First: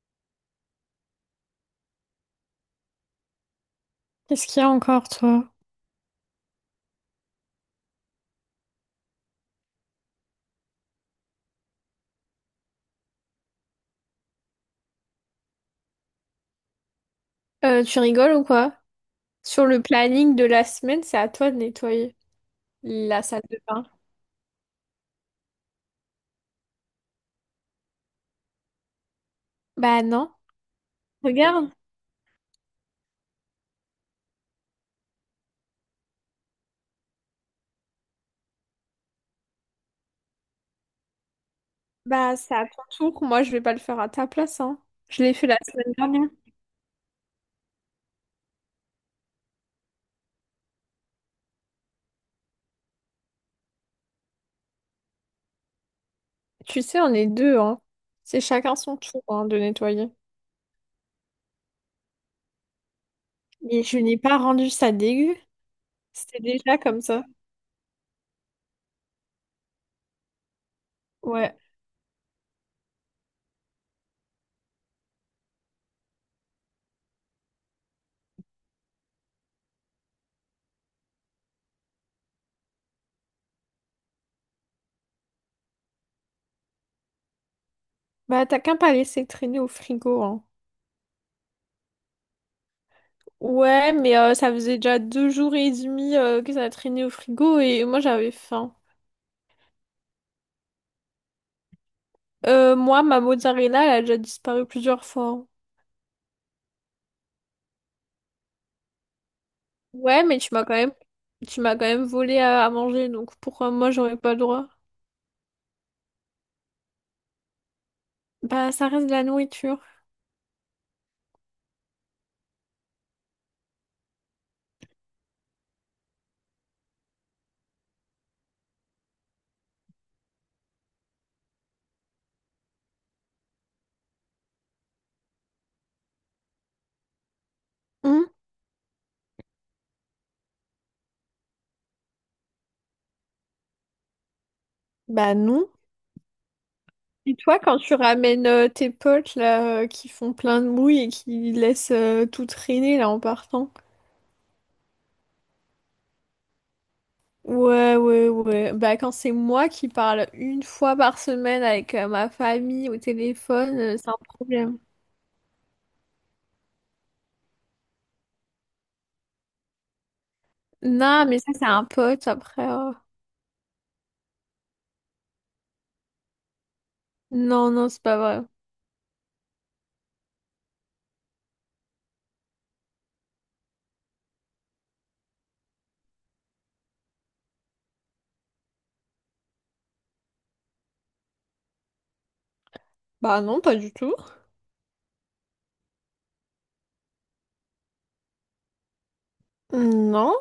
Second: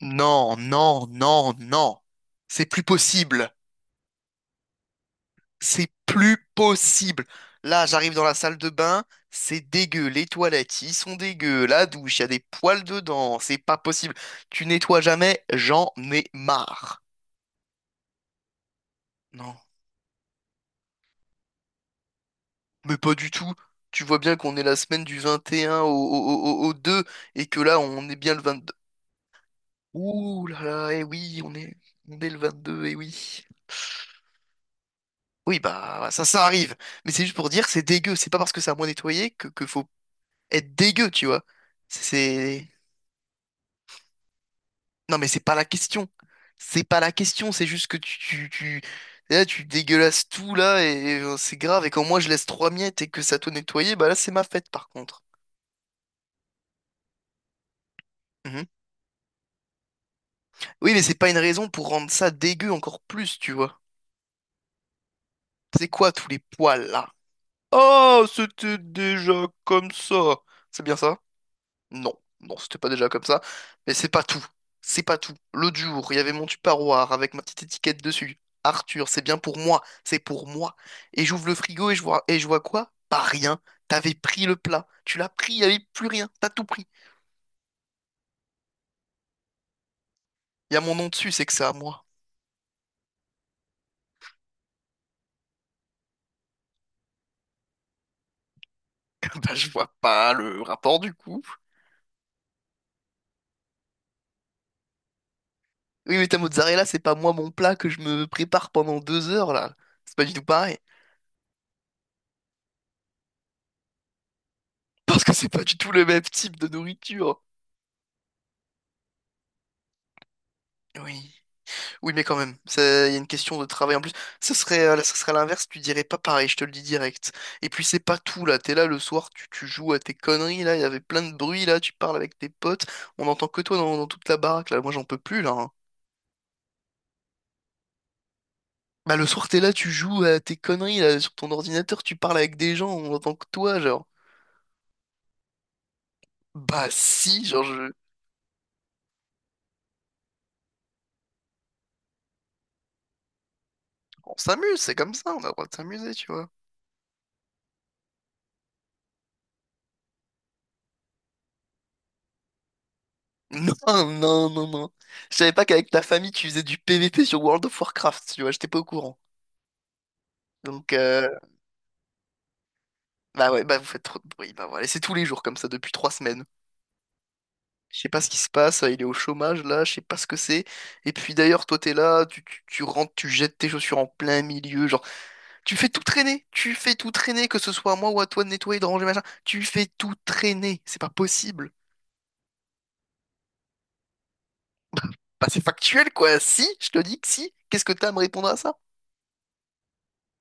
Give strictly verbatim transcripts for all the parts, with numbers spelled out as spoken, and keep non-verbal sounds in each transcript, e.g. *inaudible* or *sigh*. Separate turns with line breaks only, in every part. Non, non, non, non. C'est plus possible.
Qu'est-ce qu'il y a encore, toi?
C'est plus possible. Là, j'arrive dans la salle de bain, c'est dégueu. Les toilettes, ils sont dégueux. La douche, il y a des poils dedans. C'est pas possible. Tu nettoies jamais, j'en ai marre.
Euh, tu rigoles ou quoi?
Non,
Sur le planning de la semaine, c'est à toi de nettoyer
mais pas
la
du
salle
tout.
de bain.
Tu vois bien qu'on est la semaine du vingt et un au, au, au- au deux et que là, on est bien le vingt-deux.
Bah non,
Ouh là là, eh oui, on
regarde.
est, on est le vingt-deux, eh oui. Oui, bah ça, ça arrive. Mais c'est juste pour dire que c'est dégueu. C'est pas parce que c'est à moi nettoyer que, que faut être dégueu, tu vois.
Bah c'est à
C'est...
ton tour. Moi, je vais pas le faire à ta place, hein.
Non,
Je
mais
l'ai
c'est
fait
pas
la
la
semaine
question.
dernière.
C'est pas la question, c'est juste que tu, tu, tu- là, tu dégueulasses tout, là, et, euh, c'est grave. Et quand moi, je laisse trois miettes et que ça te nettoyer, bah là, c'est ma fête, par contre.
Tu sais, on est deux, hein. C'est
Mhm.
chacun son tour, hein, de nettoyer.
Oui, mais c'est pas une raison pour rendre ça dégueu encore plus, tu vois.
Mais je n'ai pas rendu ça dégueu.
C'est quoi tous les
C'était déjà
poils,
comme
là?
ça.
Oh, c'était déjà comme ça. C'est bien ça?
Ouais.
Non, non, c'était pas déjà comme ça. Mais c'est pas tout. C'est pas tout. L'autre jour, il y avait mon tupperware avec ma petite étiquette dessus. Arthur, c'est bien pour moi. C'est pour moi. Et j'ouvre le frigo et je vois, et je vois quoi? Pas rien. T'avais pris le plat. Tu l'as pris, il n'y avait plus rien. T'as tout pris.
Bah t'as qu'à pas laissé traîner au frigo, hein.
Il y a mon nom dessus, c'est que c'est à moi.
Ouais, mais euh, ça faisait déjà deux jours et demi euh, que ça traînait au frigo et moi j'avais faim.
*laughs* Bah, je vois pas le rapport du coup.
Euh, moi, ma mozzarella, elle a déjà disparu plusieurs fois.
Oui, mais ta mozzarella, c'est pas moi mon plat que je me prépare pendant deux heures là. C'est
Ouais,
pas du
mais
tout
tu m'as quand
pareil.
même, tu m'as quand même volé à, à manger, donc pourquoi moi j'aurais pas le droit?
Parce que c'est pas du tout le même type de nourriture.
Bah, ça reste de la nourriture.
Oui. Oui, mais quand même, ça- il y a une question de travail en plus. Ça serait, euh, ça serait à l'inverse, tu dirais pas pareil, je te le dis direct. Et puis c'est pas tout là, t'es là le soir, tu, tu joues à tes conneries là, il y avait plein de bruit là, tu parles avec tes potes, on entend que toi dans, dans toute la baraque là, moi j'en peux plus là, hein.
Hum.
Bah le soir t'es là, tu joues à tes conneries là, sur ton ordinateur, tu parles avec des gens, on entend que toi genre.
Bah non.
Bah
Et
si,
toi,
genre
quand
je...
tu ramènes euh, tes potes là, euh, qui font plein de bruit et qui laissent euh, tout traîner là en partant?
on s'amuse, c'est comme ça, on a le droit de s'amuser, tu vois. *laughs*
Ouais, ouais, ouais. Bah, quand c'est moi qui parle une fois par semaine avec euh, ma famille au
Non,
téléphone, euh, c'est un
non, non,
problème.
non. Je savais pas qu'avec ta famille tu faisais du P V P sur World of Warcraft, tu vois, j'étais pas au courant. Donc,
Non,
euh,
mais ça, c'est un pote après. euh.
Bah ouais, bah vous faites trop de bruit. Bah voilà, et c'est tous les jours comme ça depuis trois semaines.
Non, non,
Je
c'est
sais
pas
pas ce qui
vrai.
se passe, euh, il est au chômage là, je sais pas ce que c'est. Et puis d'ailleurs, toi t'es là, tu, tu, tu rentres, tu jettes tes chaussures en plein milieu, genre tu fais tout traîner, tu fais tout traîner, que ce soit à moi ou à toi de nettoyer, de ranger, machin, tu fais tout traîner, c'est pas possible.
Bah non, pas du tout.
Bah c'est factuel quoi, si, je te dis que si, qu'est-ce que t'as à me répondre à ça?
Non,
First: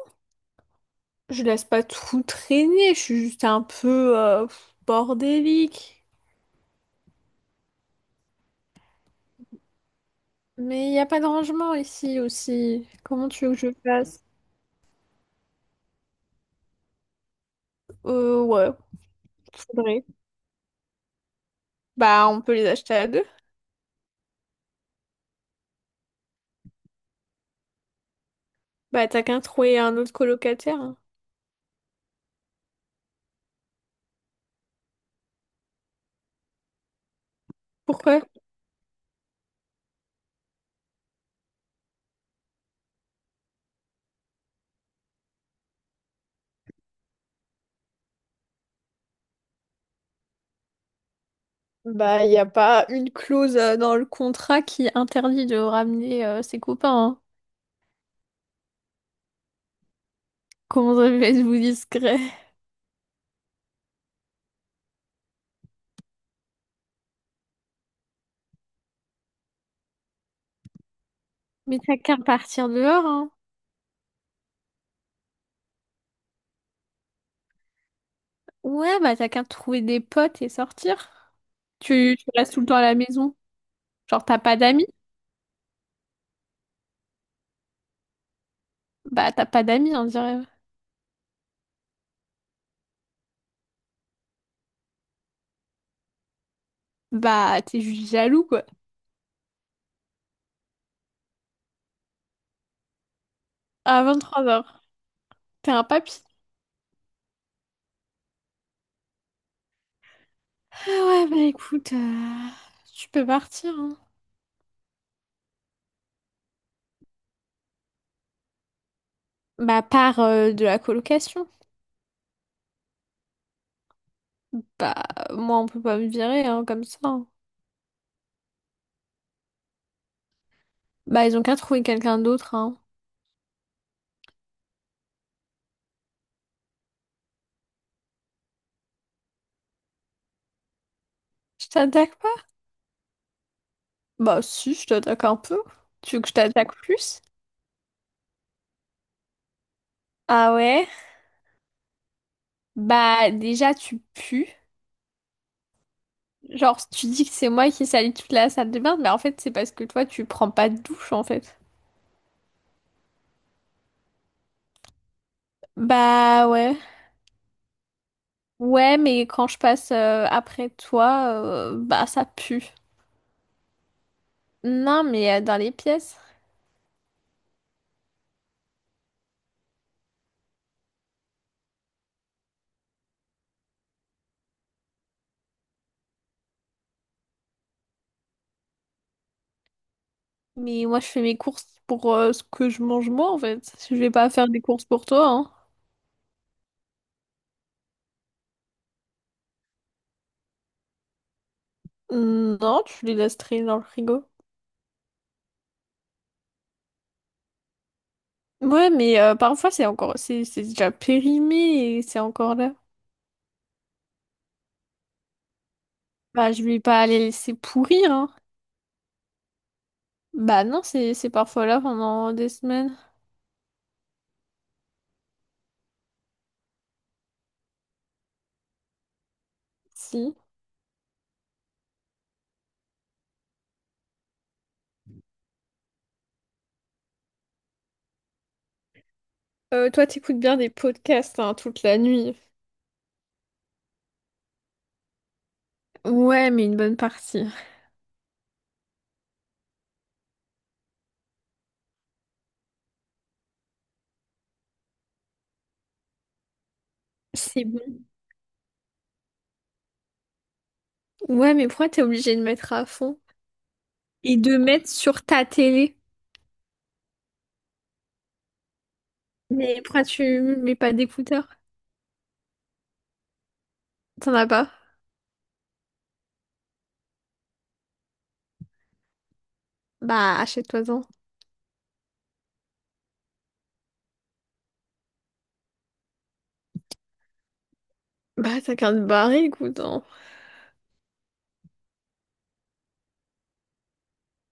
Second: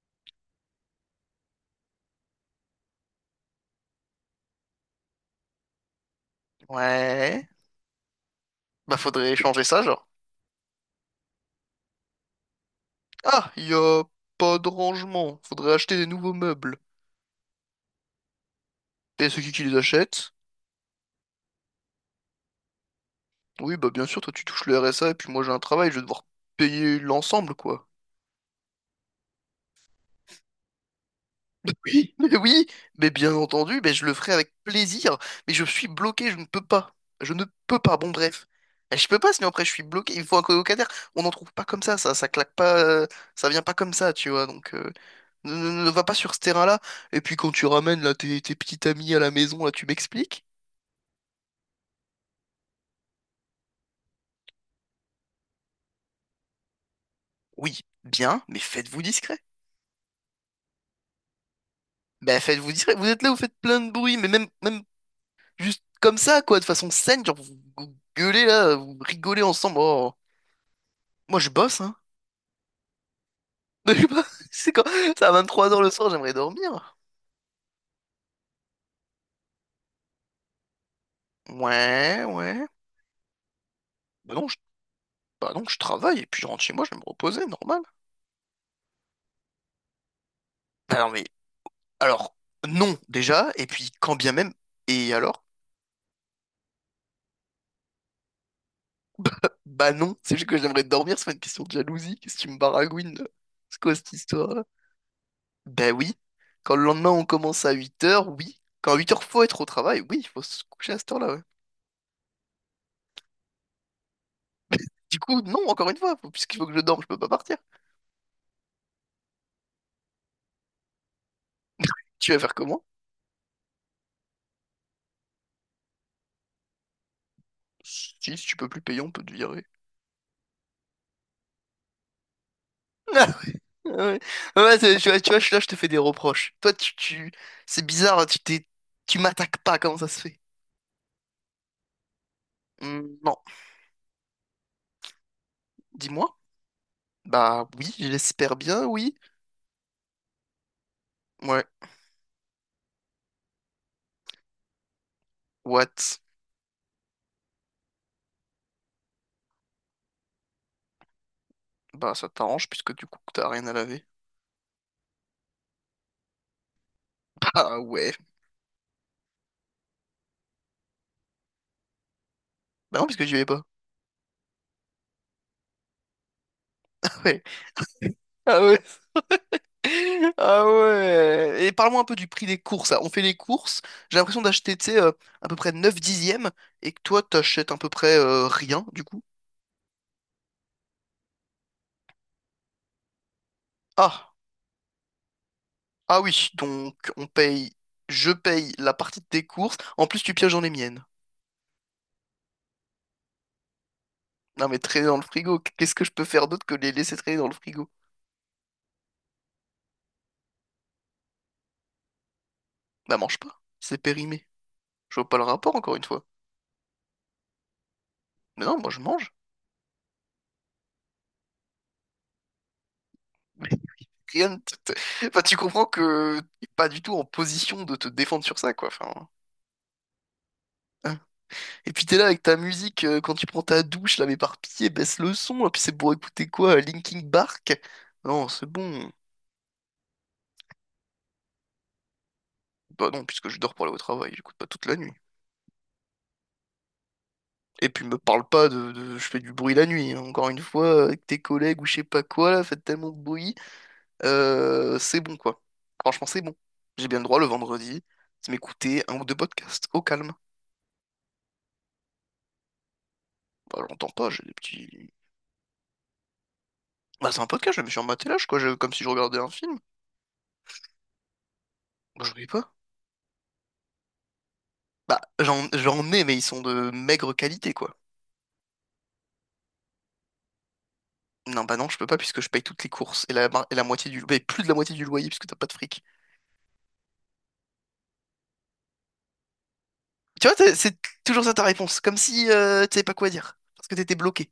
je laisse pas tout traîner, je suis juste un peu euh, bordélique.
Ouais, bah faudrait changer ça, genre.
Mais il n'y a pas de rangement ici aussi. Comment tu
Ah,
veux que je
y a
fasse?
pas de rangement, faudrait acheter des nouveaux meubles.
Euh, ouais,
Et c'est qui qui les
faudrait.
achète?
Bah, on peut les acheter à deux.
Oui, bah bien sûr, toi tu touches le R S A et puis moi j'ai un travail, je vais devoir payer l'ensemble, quoi.
Bah, t'as qu'à trouver un autre colocataire, hein.
Mais *laughs* oui. Mais oui, mais bien entendu, mais je le ferai avec plaisir, mais je suis bloqué, je ne peux pas. Je ne peux pas, bon
Pourquoi?
bref. Je peux pas, sinon après je suis bloqué, il me faut un colocataire. On n'en trouve pas comme ça, ça, ça claque pas, euh, ça vient pas comme ça, tu vois, donc euh, ne, ne- ne va pas sur ce terrain-là. Et puis quand tu ramènes là tes, tes petites amies à la maison, là tu m'expliques?
Bah, il n'y a pas une clause euh, dans le contrat qui interdit de ramener euh, ses copains, hein.
Oui, bien, mais faites-vous discret.
Comment ça fait vous discret?
Ben faites-vous discret, vous êtes là, vous faites plein de bruit, mais même, même juste comme ça, quoi, de façon saine, genre vous, vous gueulez là, vous rigolez ensemble. Oh, moi je bosse,
Mais
hein.
t'as qu'à partir dehors, hein.
*laughs* Je sais pas, c'est quand... C'est à vingt-trois heures le soir, j'aimerais dormir.
Ouais, bah t'as qu'à trouver des potes et sortir. Tu,
Ouais,
tu restes tout
ouais.
le temps à la maison. Genre,
Bah
t'as
non, je...
pas d'amis?
bah non, je travaille, et puis je rentre chez moi, je vais me reposer, normal.
Bah, t'as pas d'amis, on dirait.
Bah non, mais alors, non, déjà, et puis quand bien même, et alors?
Bah, t'es juste jaloux, quoi.
Bah non, c'est juste que j'aimerais dormir, c'est pas une question de jalousie, qu'est-ce que tu me baragouines là? C'est quoi
À
cette histoire-là?
vingt-trois heures, t'es un
Bah oui,
papy.
quand le lendemain on commence à huit heures oui. Quand à huit heures faut être au travail, oui, il faut se
Ah
coucher à cette
ouais,
heure-là,
bah
ouais.
écoute, euh, tu peux partir, hein.
Du coup, non, encore une fois, faut- puisqu'il faut que je dorme, je peux pas partir.
Bah, part euh, de la colocation.
Tu vas faire comment?
Bah, moi, on peut pas me virer, hein, comme ça, hein.
Si, si tu peux plus payer, on peut te virer.
Bah, ils ont qu'à trouver quelqu'un d'autre, hein.
*laughs* Ah ouais, ouais, c'est- tu vois, tu vois, je- là, je te fais des reproches. Toi, tu, tu... c'est bizarre, tu t'es, tu m'attaques pas, comment ça se fait?
Je t'attaque pas?
Hmm, non,
Bah, si, je t'attaque un peu. Tu veux que je
dis-moi.
t'attaque plus?
Bah oui, j'espère bien, oui.
Ah ouais?
Ouais,
Bah, déjà, tu pues.
what?
Genre, tu dis que c'est moi qui salis toute la salle de bain, mais en fait, c'est parce que toi, tu prends pas de douche, en fait.
Bah ça t'arrange, puisque du coup, t'as rien à laver.
Bah ouais.
*laughs* Ah ouais.
Ouais, mais quand je passe euh, après toi, euh, bah ça pue.
Bah non, puisque j'y vais pas.
Non, mais euh, dans les pièces.
*laughs* Ouais. Ah ouais. Ah ouais. Et parle-moi un peu du prix des courses. On fait les courses. J'ai l'impression d'acheter, tu sais, euh, à peu près neuf dixièmes et que toi, t'achètes à peu près euh, rien, du coup.
Mais moi, je fais mes courses pour euh, ce que je mange moi, en fait. Je vais pas
Ah,
faire des courses pour toi, hein.
ah oui. Donc, on paye, je paye la partie de tes courses. En plus, tu pièges dans les miennes.
Non, tu les laisses traîner dans le frigo.
Non, mais traîner dans le frigo. Qu'est-ce que je peux faire d'autre que les laisser traîner dans le frigo?
Ouais, mais euh, parfois, c'est encore... C'est c'est déjà périmé et c'est encore là.
Bah, mange pas. C'est périmé. Je vois pas le rapport, encore une fois.
Bah, je vais pas les laisser pourrir, hein.
Mais non, moi, je mange.
Bah non, c'est c'est parfois là pendant des semaines.
*laughs* Mais rien ne te- te- enfin, tu comprends que t'es pas du tout en position de te défendre sur ça, quoi. Enfin.
Si.
Et puis t'es là avec ta musique euh, quand tu prends ta douche, là, mais par pitié, baisse le son. Et puis c'est pour écouter quoi? euh, Linkin Park? Non, c'est bon.
Euh, toi, t'écoutes bien des podcasts hein, toute la nuit.
Bah non, puisque je dors pour aller au travail, j'écoute pas toute la nuit.
Ouais, mais une bonne partie.
Et puis me parle pas de, de- je fais du bruit la nuit, hein. Encore une fois, avec tes collègues ou je sais pas quoi, là, faites tellement de bruit. Euh, c'est bon, quoi. Franchement, c'est bon. J'ai bien le droit le
C'est bon.
vendredi de m'écouter un ou deux podcasts au calme.
Ouais, mais pourquoi t'es obligé de mettre à fond?
Bah j'entends pas,
Et
j'ai des
de mettre
petits.
sur ta télé.
Bah c'est un podcast, je me suis en matelas, quoi, je- comme si je regardais un film.
Mais pourquoi tu mets pas d'écouteurs?
Bah j'oublie pas.
T'en as pas?
Bah, j'en, j'en ai, mais ils sont de maigre qualité, quoi.
Bah, achète-toi-en.
Non, bah non, je peux pas puisque je paye toutes les courses et la, et la moitié du, mais plus de la moitié du loyer puisque t'as pas de fric.
Bah, t'as qu'à te barrer, écoute, hein.
Tu vois, t'as- c'est toujours ça ta réponse, comme si euh, tu savais pas quoi dire, parce que t'étais bloqué.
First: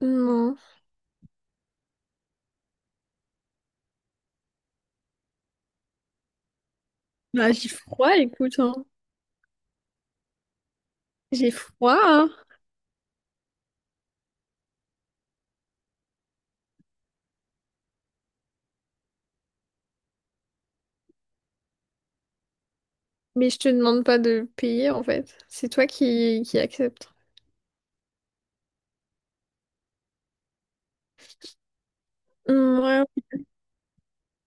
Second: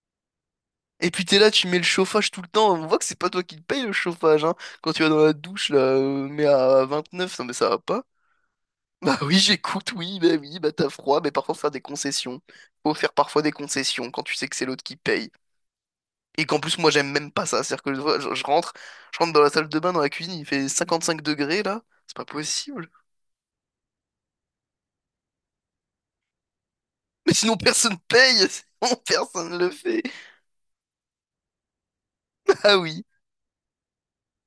Non.
Et puis t'es là, tu mets le chauffage tout le temps, on voit que c'est pas toi qui le paye le chauffage, hein. Quand tu vas dans la douche, là, euh, mais à vingt-neuf, non mais
Bah,
ça
j'ai
va pas.
froid, écoute, hein.
*laughs* Bah oui, j'écoute, oui, bah oui, bah t'as froid, mais
J'ai
parfois faut faire des
froid, hein.
concessions. Faut faire parfois des concessions quand tu sais que c'est l'autre qui paye. Et qu'en plus, moi, j'aime même pas ça. C'est-à-dire que des fois, je, je rentre, je rentre dans la salle de bain, dans la cuisine, il fait cinquante-cinq degrés, là. C'est pas possible.
Mais je te demande pas de payer, en fait. C'est toi qui, qui acceptes.
*laughs* Mais sinon, personne paye. *laughs* Sinon, personne le fait. Ah
Hmm,
oui.
ouais.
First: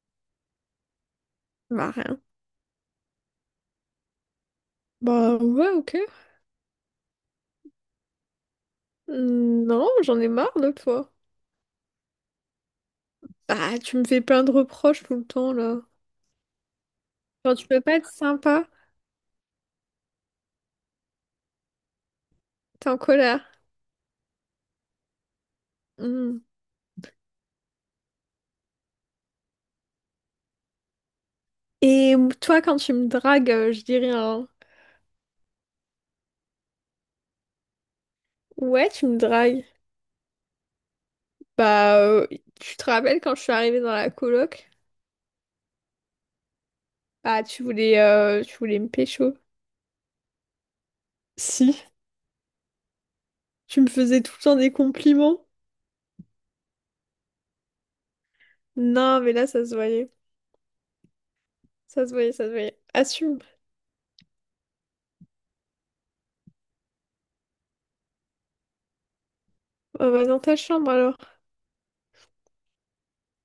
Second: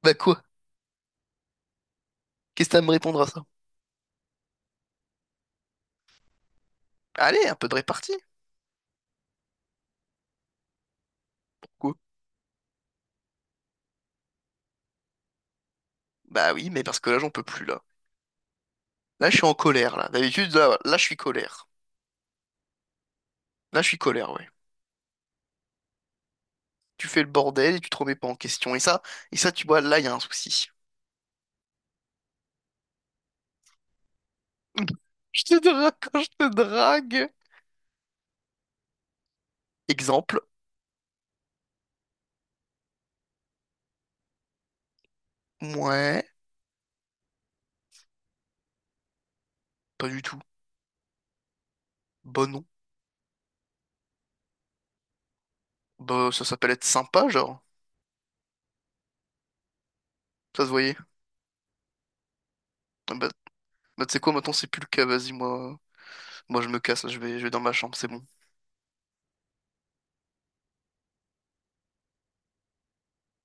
Bah quoi?
Bah, rien.
Qu'est-ce que t'as à me répondre à ça?
Bah, ouais, ok.
Allez, un peu de répartie.
Hmm. Non, j'en ai marre de toi.
Quoi?
Bah, tu me fais plein de reproches tout le temps, là.
Bah oui, mais parce que là, j'en peux
Genre,
plus,
tu peux
là.
pas être sympa,
Là, je suis en colère, là. D'habitude, là, là, je suis colère.
t'es en colère.
Là, je suis colère, ouais.
Hmm.
Tu fais le bordel et tu te remets pas en question. Et ça, et ça, tu vois, là, il y a un souci.
Et toi, quand tu me dragues, euh, je dirais un...
*laughs* Je te drague quand je te drague.
Ouais, tu me dragues.
Exemple.
Bah, euh, tu te rappelles quand je suis arrivée dans la coloc?
Ouais,
Bah, tu voulais, euh, tu voulais me pécho.
pas du tout.
Si,
Bon, non.
tu me faisais tout le temps des compliments.
Bah, ça s'appelle être sympa, genre.
Non, mais là, ça se voyait.
Ça se voyait.
Ça se voyait, ça se voyait.
Ah bah,
Assume.
bah tu sais quoi, maintenant c'est plus le cas, vas-y, moi, moi je me casse, je vais, je vais dans ma chambre, c'est bon.
On va dans ta chambre, alors.